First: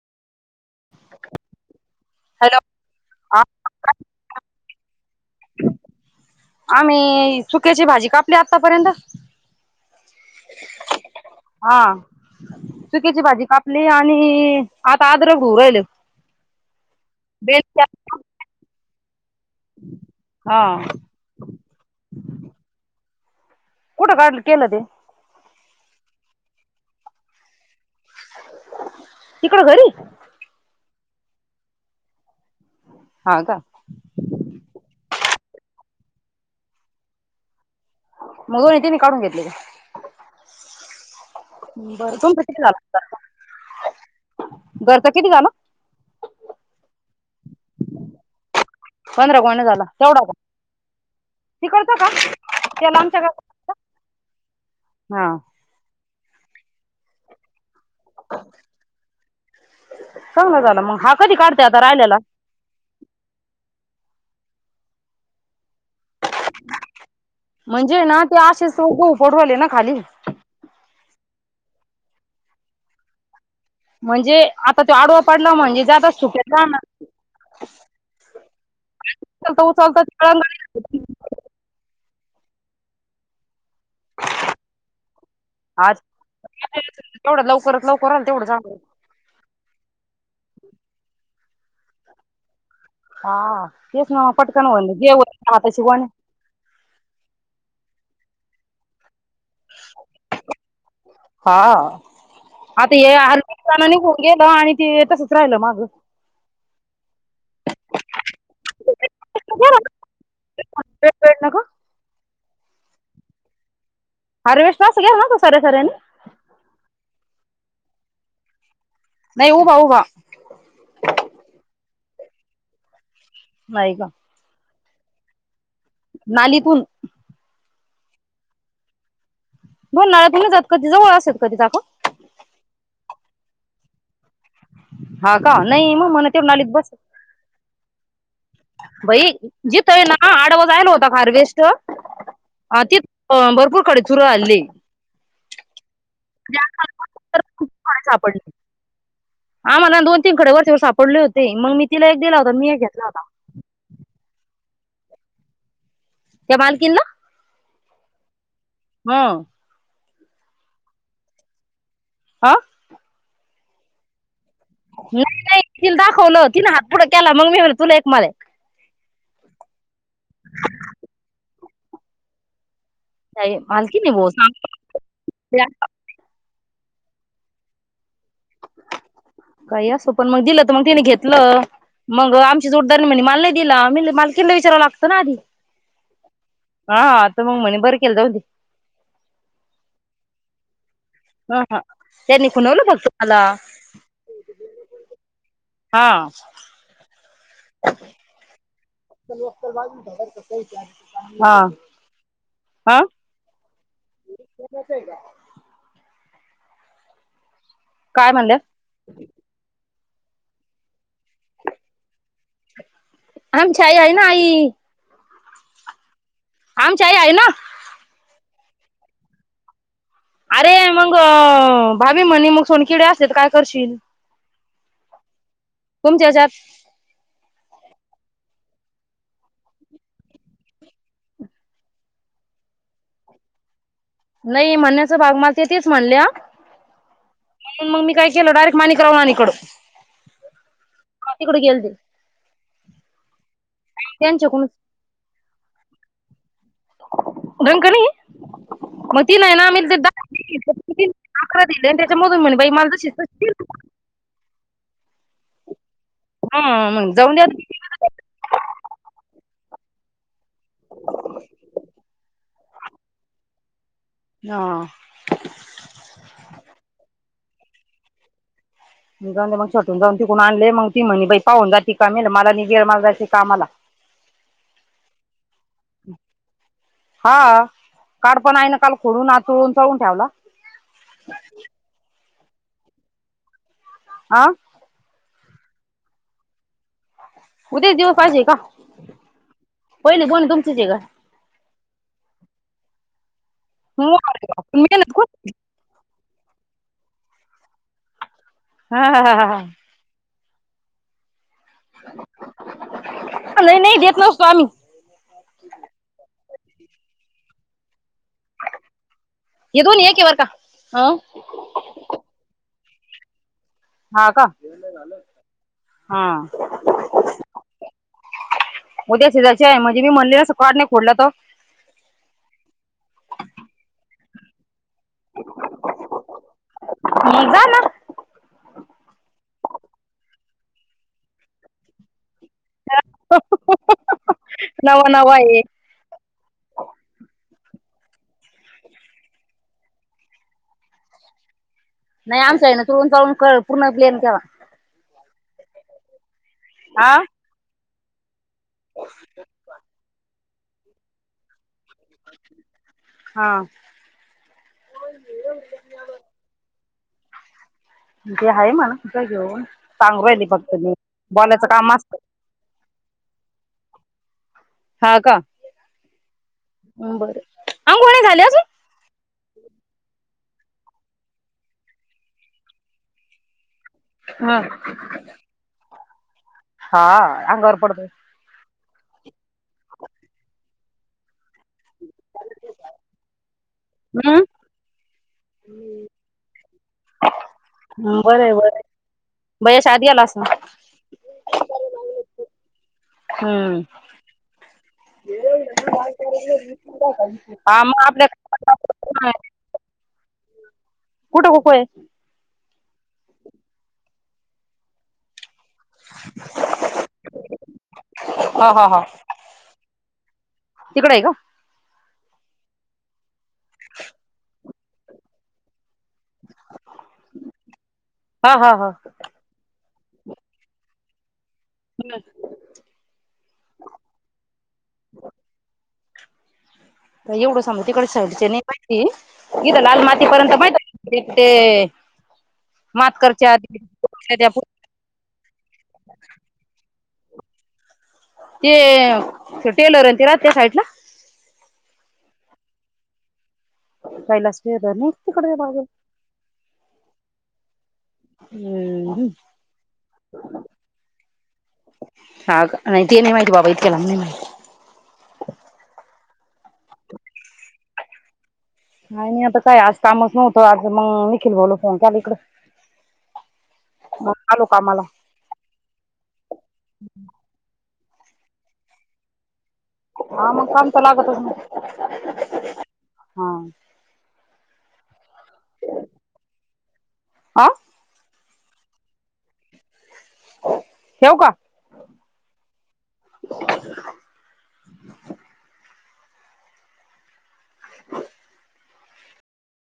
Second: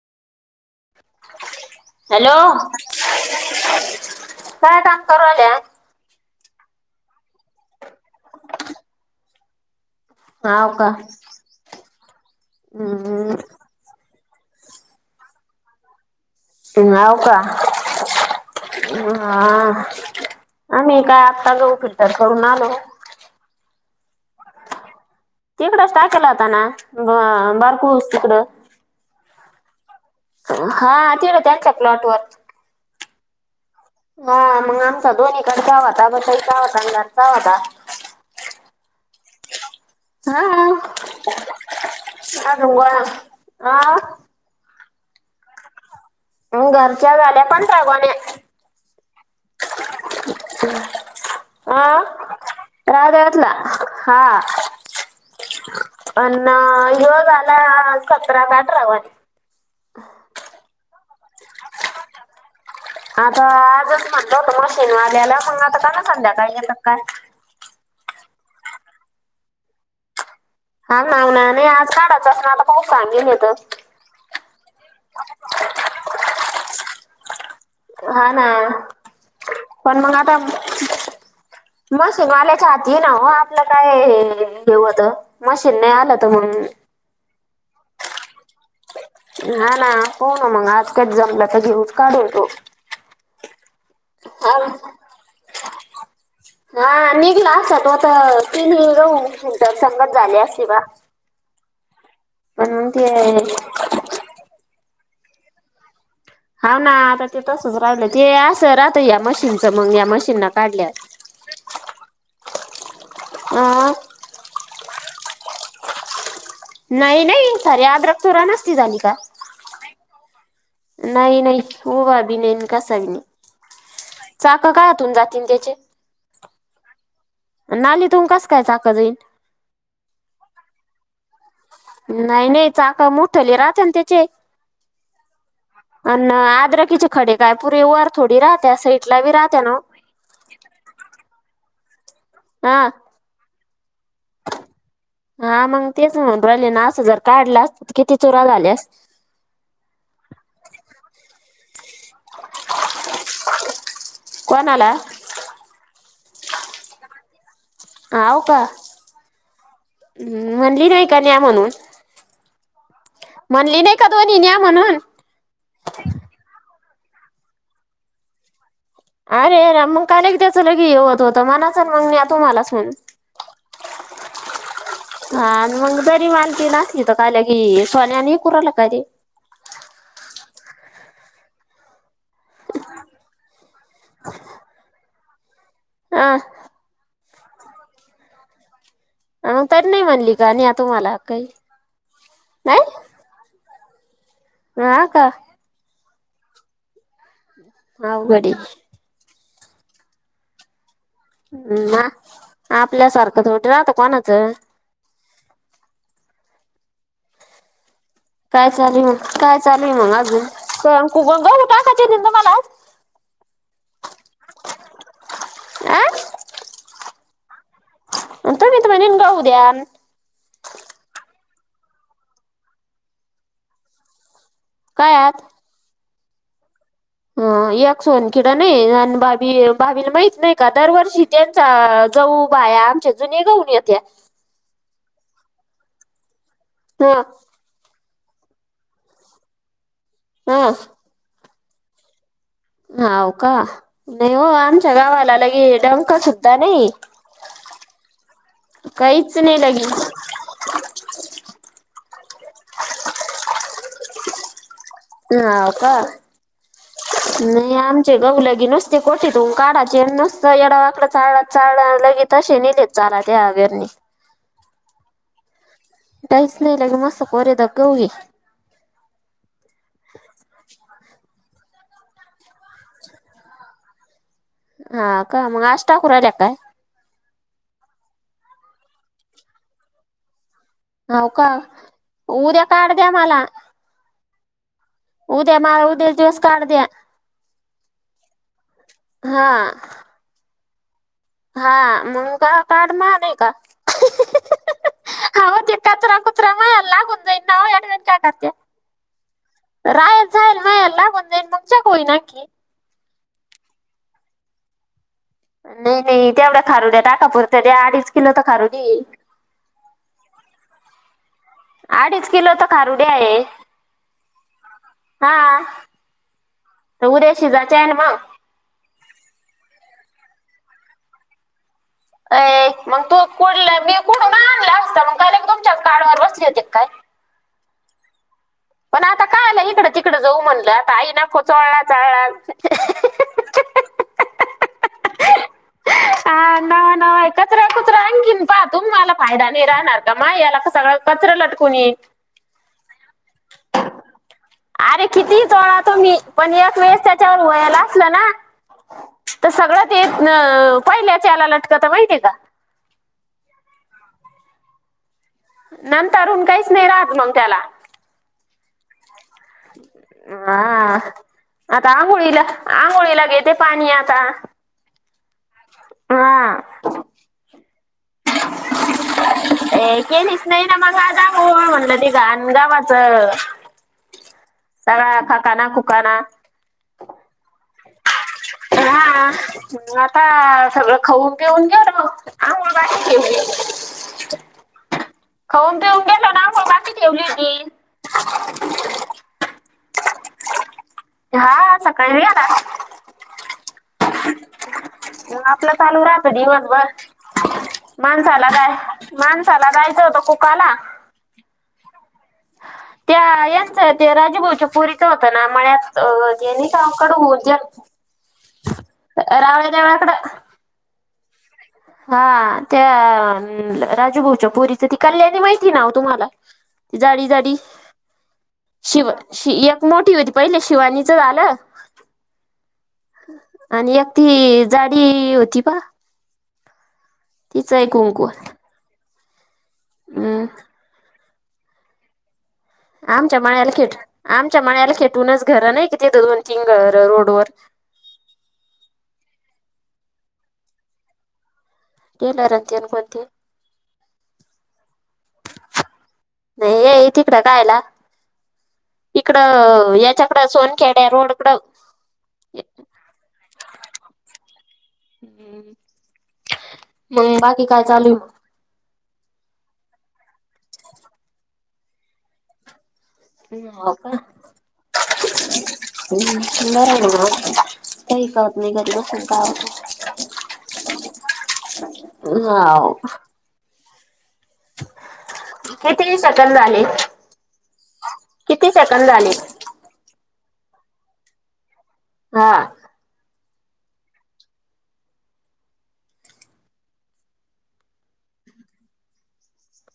Hello! काय काम करून राहिल्या? आम्ही चुक्याची भाजी कापली आतापर्यंत. हाव का हा चुक्याची हम्म भाजी काप, आणि आता आद्रक होउ राहिल. हाव का. हा, हा आम्ही काय आत्ता गहू फिल्टर करून आलो. कुठ काडल? केल ते तिकडंस टाकेल होता ना, बा बारकूस तिकडं. तिकडं घरी? हा, तिकडं त्याच्या प्लॉट वर. हा का, ह मग आमचा दोन्हीकडचा होता. वसईचा होता, घरचा होता. मग दोन्ही तिनी काढून घेतली का? हा, बरं अग वा आ घरचं किती झाल? अ घरच्या झाल्या पंधरा गोण्या. पंधरा गोण्या झाला तेवढा का. तिकडचा हा का? तेल आमच्या राहत्यातला गाव हा. अंन ह्यो झाला सतरा का अठरा गोण्या. चांगला झाला मग, हा कधी काढते आता राहिलेला? आता आजच म्हणल होत मशीनवाल्याला मग आता कान संध्याकाळी येत काय? म्हणजे ना ते आशेच उलपडू राहिले ना खाली. हा नाव ना ने आज काढाचं सन आता पाऊस सांगेल होत. म्हणजे आता तो आडवा पडला म्हणजे ज्यादा सुक्या जाणार. हा ना, उचलता पण उचलता मग आता कळंगळी मशीनवाल्याच्या हाती आहे न हो आपलं काय हे वत मशीन नाही आलं त म्हणून एवढ्या लवकरच लवकर आलं तेवढं चांगल. हा ना, आज पाहू न मग, आज कच जमलं त घेऊस काढेल तो. हा तेच ना, हा पटकन होईल जे होईन ते हाताच्या गोण्या. हा निघला असता तो त, तीन गहू क्विंटल संगस झाले असते बा. हा, पण मग आता ते हे आर्वी च्यान निघून गेलं आणि ते तसंच राहिलं माझं. हा ना, आता ते तसच राहिलं ते अस राहतय या मशीनचं मग या मशीन काढल्यावर. ते केळ नको. अ, हारवेस्ट [unintelligible] सरे सरेनी. नाही नाही, सारे आद्रक चुरा नसती झाली का? नाही उभा उभा नाही नाही, उभा बी नाही कसा बी नाही. बाई गं. चाक काहातून जातीन त्याचे? नालीकुन नालीतुन कस काय चाक जाईन? उन्हाळ्यात नाही जात कधी जाऊ अस कधी दाखवा. नाही नाही, चाक मोठाले राहतं न त्याचे? हा का, नाही मग म्हणे अन त्यो नालीत बस अद्रकीचे खडे काय पुरीे वर थोडी राहत्या साईटला बी राहत्या नव. हा आडवा जायेल होता हार्वेस्ट. हा तीत भरपूर खडे चुरून [unintelligible] हा मग तेच म्हणून राहीले ना, असं जर काढला खूप असता खडे किती सापडले. चुरा झाले अस आम्हाला दोन तीन खडे वरच्यावर सापडले होते. मग मी तिला एक दिला होता. मी एक घेतला होता. कोणाला? त्या मालकीण ना. आव का. हम्म. म्हणली नाही का न्या म्हणून हा. म्हणली नाही का दोन्हीं न्या म्हणून? नाही नाही. तिला दाखवलं तिनं हात पुढ केला मग मी म्हणल, तुला एक. मला एक. अरे मग काल एक त्याच लगे हे होतं होत. म्हणाच ना मग ने तुम्हाला सून नाही. मालकीण आहे बुआ ती. हा जरी मालकीण असली तरी काय लगि सोन्याने हे करू लगे. काही असो. पण मग दिलं तर मग तिने घेतलं. मग आमची जोडीदार म्हणे मला नाही दिला. मी म्हणल मालकीन ला विचारवं लागतं ना आधी. हा हा. आता मंग म्हणे बर केल जाऊदे. नंतर म्हणली का न्या तुम्हाला? काही हा हा त्यांनी नाही खुनवलं फक्त मला. हा का. हा. अवघड आहे. [unintelligible] हम्म. म आपल्यासारखंच कुठ राहतं कोणाचं. बसय का? काय म्हणल्या? चालेल मग. काय चालेल मग अजून. आमची आई आहे ना आई. आ. आमची आई आहे ना. तुम्ही तन म्हणेल उद्या आण. अरे मग भाभी म्हणे मग सोनकिडे असतील तर काय करशील? काय आत? तुमच्या जात. ह एक सोनकीडा नाही आणि भा भाभीला माहित नाही का दरवर्षी त्यांचा जाऊ बाया आमच्या जुने गाऊन येत्या. नाही म्हणण्याचा भाग मला तेच म्हणल्या. हा. म्हणून मग मी काय केलं. डायरेक्ट माणिक राव आणि इकड हा. हा तिकडे गेल ते. हाव का. नाही हो. त्यांच्याकडून आमच्या गावाला लगे डंका सुद्धा नाही. डंका नाही. मग ती काहीच नाही ना आम्ही लगी ते दा त अकरा दिले आणि त्याच्यामधून म्हण बाई माल कशी हाव का. हा मग जाऊन द्या नाय आम चे गहू लगी नुसते कोठ्यातून काढाचे. नुसतं येड वाकडं चाळ चाळल लगेच तसे नेलेत. चारा त्या अवेरणी. हा. काहीच नाही राहिलं. मस्त कोरे दात होईल. म जाऊन मग छटून जाऊन तिकून आणले मग ती म्हणी बई पाहुन जाते मी कामाला मला लय जय यल कामाला [inaudible] हा का मग आज टाकून आले की काय? हा काल पण आईने खोडून आचळूनचाळून ठेवला. हौव का उद्या काढ द्या मला आ उद्या मा उद्याचे दिवस कार्ड द्या उद्याच दिवस पाहिजे का? हा पहिले दोन तुमचेच हाय का हा मग काय कार्ड महाग आहे का? [unintelligible] आहो ते कचरा कुचरा माया लागुन जाईल ना [unintelligible] हा ह ह ह ह रायल जाईल नाहीयाल लावून जाईल मग जगई नक्की. लई लई भेत नसतो आम्ही नाही नाही तेवढं खारुडया ताटापुरता द्या अडीच तिने तर खारुदी. हे दोन्ही एके बर का अ अडीच किलो त्या खारुड्या आहेत हा का हा तर उद्या शिजायचे आहे ना मग उद्या शिजायचय मग हिने म्हटले सुकाळ नाही खोडला तर ये मग तू कुठल्या मी कुठून आणला असता मी का तुझ्याच कार्डवर बसले. मी जाना पण आता काय आलं इकडं तिकड जाऊ म्हणलं आता आई नको चोळला चळला नवा नवा आहे हे हा नवा नवा कचरा कचरा आणंगीन प तुम मला फायदा नाही राहणार का मा याला का सगळं. कचरा लटकून येईल. नाही आमचां आहे ना तळून ते पूर्ण प्लेन ठेवा. अरे किती पण चोळा तुम्ही पण एकवेळ हा अस ना तर सगळं ते पहिल्याला लटके ला तुला माहितीय का? हा नंतर आणून काहीच नाही राहत मग त्याला. ते आहे म्हणा घेऊन सांगून राहिले फक्त मी हा. बोलायचं आता काम असत. आंघोळीला आंघोळीला घेते पाणी आता. हा का हा बर आंघोळ झाल्या अजून? ए केलीस नाही ना मग आज अंघोळ म्हटलं ते घाण गव्हाचं. हं. सगळा खकाना खुकाना. हा अंगावर पडतोय हा आता सगळं खाऊन पिऊन घेऊ ना आंघोळ घातली हम्म खाऊन पिऊन पेऊन गेल ना म आंघोळ घातलीय ठेवली ती भया शाळत गेलास ना हा सकाळी याला हम्म. मग आपलं चालू राहतं दिवनभर हा मग आपल्या माणसाला काय माणसाला जायचं होत खूप काला कुठं गोकुळे? त्या यांचं ते राजभाऊच्या पुरीच होतं ना मळ्यात. अ जेनी कावकड ज हा हा [unintelligible] रावळ्या देवळा कडं. तीकड आहे का? हा त्या राजूभाऊच्या पुरीच ति कल्याणी माहिती नाहो तुम्हाला? जाडी, जाडी हा हा हा शिव शि एक मोठी होती पहिले शिवानीच झालं. हम् [unintelligible] आणि एक ती जाडी होती पा? एवढं तिचं सांगू आहे तिकडे कुंकू साईडच्या नाही माहिती इथ लाल माती हम्म पर्यंत माहिती ते आमच्या मातकरच्या माळ्याला ते खेट आमच्या माळ्याला खेटूनच घर नाही किती दोन, तीन रोड वर. ते टेलर अन ते राहते त्या साईड ला? टेलर अन ते न कोणते? कैलास टेलर नाही का तिकड भाऊ? नाही हे हे तिकडं कायला? हम्म. इकड याच्याकड सोनखेडया रोड कड. हा का नाही ते नाही माहिती बाबा इतक्या लांब नाही माहिती. हम्म, मग बाकी काय चालू मग? काही नाही आता काही आज कामच नव्हतं आज मग निखिल भाऊला फोन केला इकडं. निखिल भाऊ का कामाला [unintelligible] काही काळत नाही [unintelligible] हा मग काम त लागतच ना. हाव. हे काय तिन सटर झाले. आ? किती सेकंड झाले? ठेऊ का? हा. ह [unintelligible] [inaudible]